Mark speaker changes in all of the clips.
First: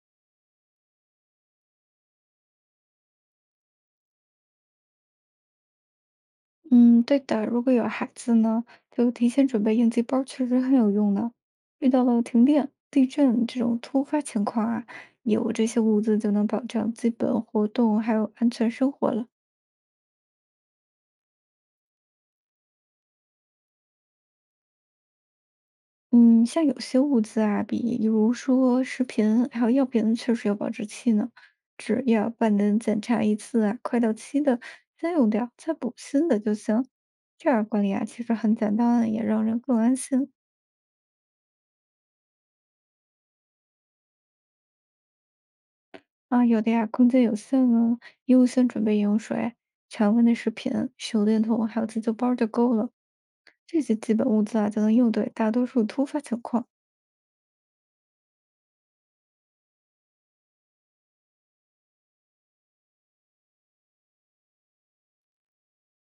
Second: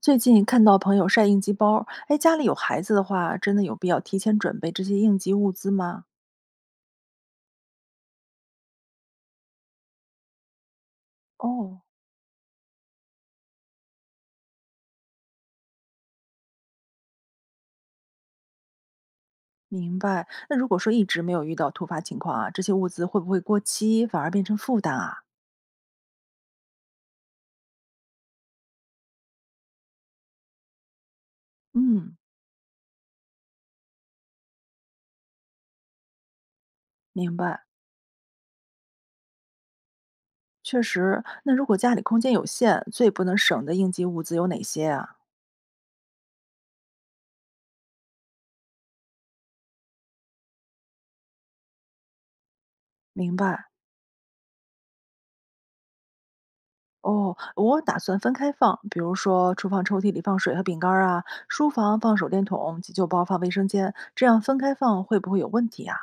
Speaker 1: 最近看到朋友晒应急包。哎，家里有孩子的话，真的有必要提前准备这些应急物资吗？
Speaker 2: 嗯，对的，如果有孩子呢，就提前准备应急包儿确实很有用呢。
Speaker 1: 哦，
Speaker 2: 遇到了停电、地震这种突发情况啊，有这些物资就能保障基本活动还有安全生活了。
Speaker 1: 明白。那如果说一直没有遇到突发情况啊，这些物资会不会过期，反而变成负担啊？
Speaker 2: 嗯，像有些物资啊，比如说食品还有药品，确实有保质期呢，只
Speaker 1: 嗯，
Speaker 2: 要半年检查一次啊，快到期的先用掉，再补新的就行。
Speaker 1: 明
Speaker 2: 这
Speaker 1: 白。
Speaker 2: 样管理啊，其实很简单，也让人更安心。
Speaker 1: 确实，那如果家里空间有限，最不能省的应急物资有哪些啊？
Speaker 2: 啊，有的呀，空间有限呢，优先准备饮用水、常温的食品、手电筒，还有急救包就够了。
Speaker 1: 明白。
Speaker 2: 这些基本物资啊，就能应对大多数突发情况。
Speaker 1: 哦，我打算分开放，比如说厨房抽屉里放水和饼干儿啊，书房放手电筒，急救包放卫生间，这样分开放会不会有问题啊？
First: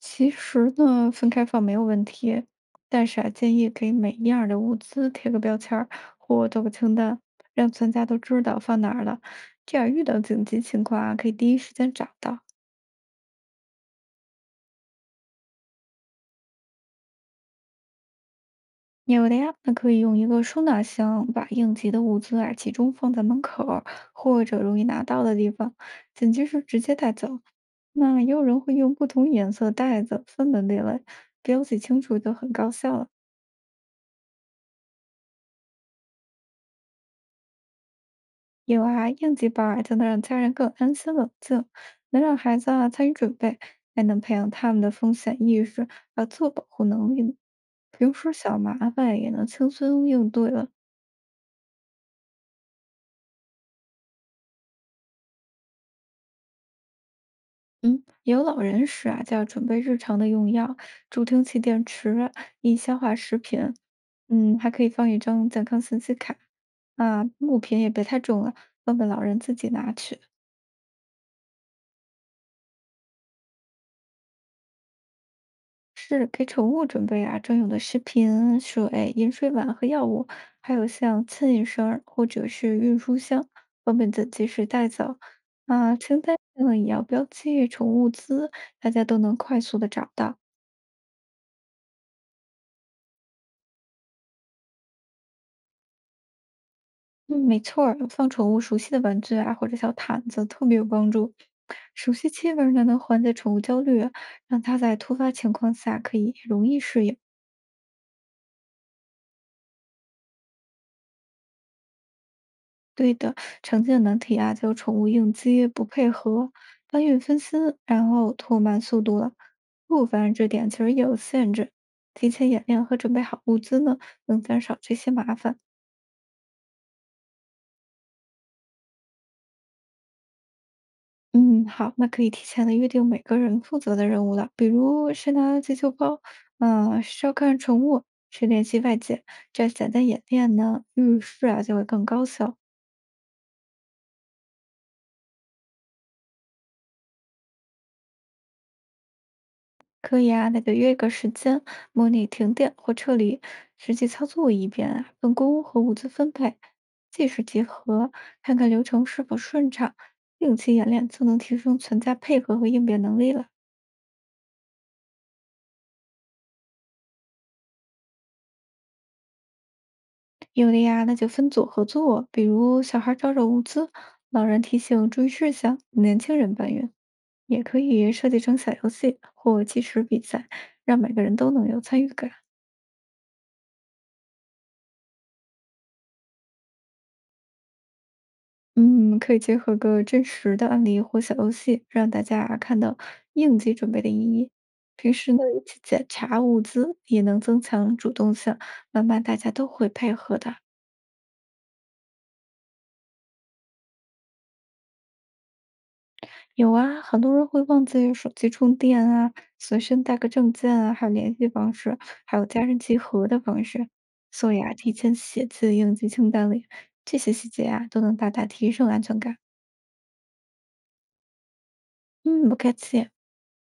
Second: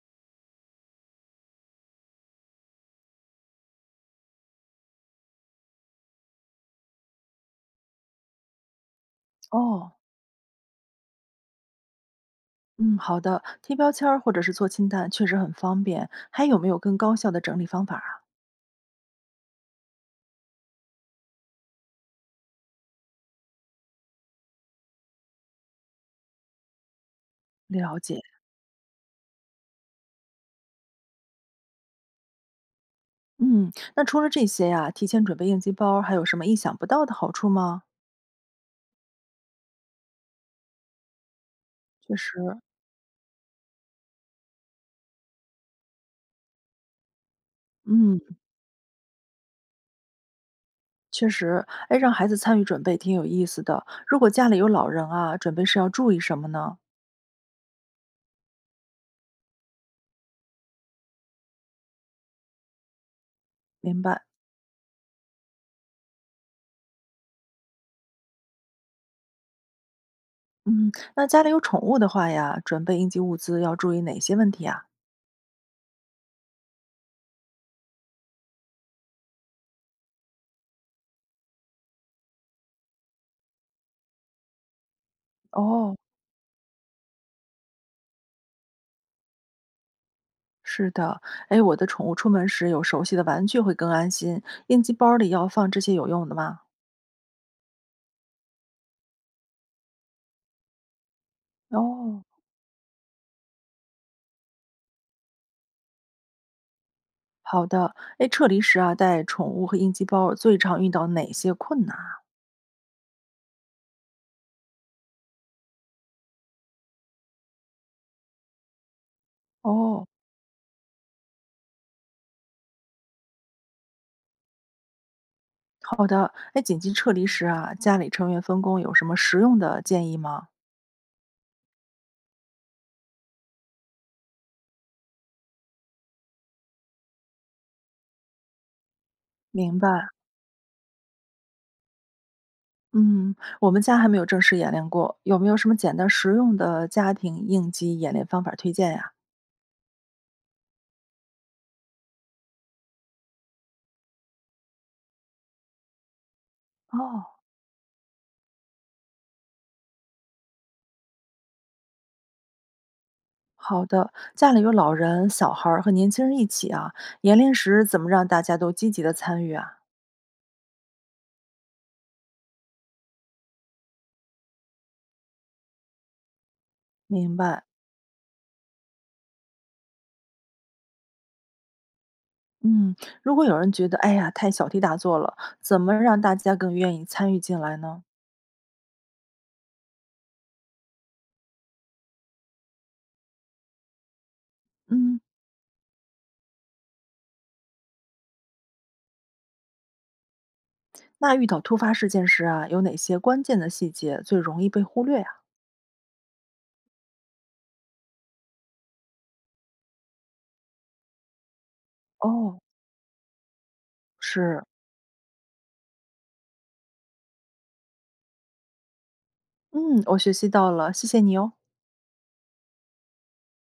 Speaker 2: 其实呢，分开放没有问题，但是啊，建议给每一样儿的物资贴个标签儿或做个清单，让全家都知道放哪儿了，这样
Speaker 1: 哦，
Speaker 2: 遇到紧急情况啊，可以第一时间找到。
Speaker 1: 嗯，好的，贴标签儿或者是做清单确实很方便。还有没有更高效的整理方法啊？
Speaker 2: 有的呀，那可以用一个收纳箱把应急的物资啊集中放在门口儿或者容易拿到的地方，紧急时直接带走。
Speaker 1: 了解。
Speaker 2: 那也有人会用不同颜色袋子分门别类，标记清楚就很高效了。
Speaker 1: 嗯，那除了这些呀、提前准备应急包儿还有什么意想不到的好处吗？
Speaker 2: 有啊，应急包啊就能让家人更安心冷静，
Speaker 1: 确
Speaker 2: 能让
Speaker 1: 实。
Speaker 2: 孩子啊参与准备，还能培养他们的风险意识和自我保护能力呢。平
Speaker 1: 嗯，
Speaker 2: 时小麻烦也能轻松应对了。
Speaker 1: 确实，哎，让孩子参与准备挺有意思的。如果家里有老人啊，准备是要注意什么呢？
Speaker 2: 嗯，有老人时啊，就要准备日常的用药、助听器、电池、易消化食品，
Speaker 1: 明白。
Speaker 2: 嗯，还可以放一张健康信息卡。啊，物品也别太重了，方便老人自己拿取。
Speaker 1: 嗯，那家里有宠物的话呀，准备应急物资要注意哪些问题啊？
Speaker 2: 是给宠物准备啊专用的食品、水、饮水碗和药物，还有像牵引绳儿或者是运输箱，方便的及时带走。
Speaker 1: 哦，
Speaker 2: 啊，清单呢也要标记宠物资，大家都能快速的找到。
Speaker 1: 是的，哎，我的宠物出门时有熟悉的玩具会更安心。应急包里要放这些有用的吗？
Speaker 2: 嗯，没错儿，放宠物熟悉的玩具啊，或者小毯子，特别有帮助。熟
Speaker 1: 哦，
Speaker 2: 悉气味儿呢，能缓解宠物焦虑啊，让它在突发情况下可以容易适应。
Speaker 1: 好的。哎，撤离时啊，带宠物和应急包最常遇到哪些困难啊？
Speaker 2: 对的，常见的难题啊，就有宠物应激、不配合、搬运分心，然后拖慢速度了。
Speaker 1: 哦，
Speaker 2: 不凡这点其实也有限制，提前演练和准备好物资呢，能减少这些麻烦。
Speaker 1: 好的。哎，紧急撤离时啊，家里成员分工有什么实用的建议吗？
Speaker 2: 嗯，好，那可以提前的约定每个人负责的任务了，比如谁拿急救包，嗯、谁照看宠物，谁联系外界，这样
Speaker 1: 明
Speaker 2: 简单
Speaker 1: 白。
Speaker 2: 演练呢，遇事啊就会更高效。
Speaker 1: 嗯，我们家还没有正式演练过，有没有什么简单实用的家庭应急演练方法推荐呀？
Speaker 2: 可以啊，那就约一个时间，模拟停电或撤离，实际操作一遍啊，分工和物资分配，
Speaker 1: 哦，
Speaker 2: 技术结合，看看流程是否顺畅，定期演练就能提升存在配合和应变能力了。
Speaker 1: 好的，家里有老人、小孩儿和年轻人一起啊，演练时怎么让大家都积极的参与啊？
Speaker 2: 有的呀，那就分组合作，比如小孩儿找找物资，老人提醒注意事项，年轻人搬运，
Speaker 1: 明
Speaker 2: 也
Speaker 1: 白。
Speaker 2: 可以设计成小游戏或计时比赛，让每个人都能有参与感。
Speaker 1: 嗯，如果有人觉得哎呀太小题大做了，怎么让大家更愿意参与进来呢？
Speaker 2: 嗯，可以结合个真实的案例或小游戏，让大家看到应急准备的意义。平
Speaker 1: 嗯，
Speaker 2: 时呢，一起检查物资，也能增强主动性，慢慢大家都会配合的。
Speaker 1: 那遇到突发事件时啊，有哪些关键的细节最容易被忽略啊？
Speaker 2: 有啊，很多人会忘记手机充电啊，随身带个证件啊，还有联系方式，还有
Speaker 1: 哦，
Speaker 2: 家人集合的方式，所以
Speaker 1: 是，
Speaker 2: 啊，提前写进应急清单里，这些细节啊，都能大大提升安全感。
Speaker 1: 嗯，我学习到了，谢谢你哦。
Speaker 2: 嗯，不客气。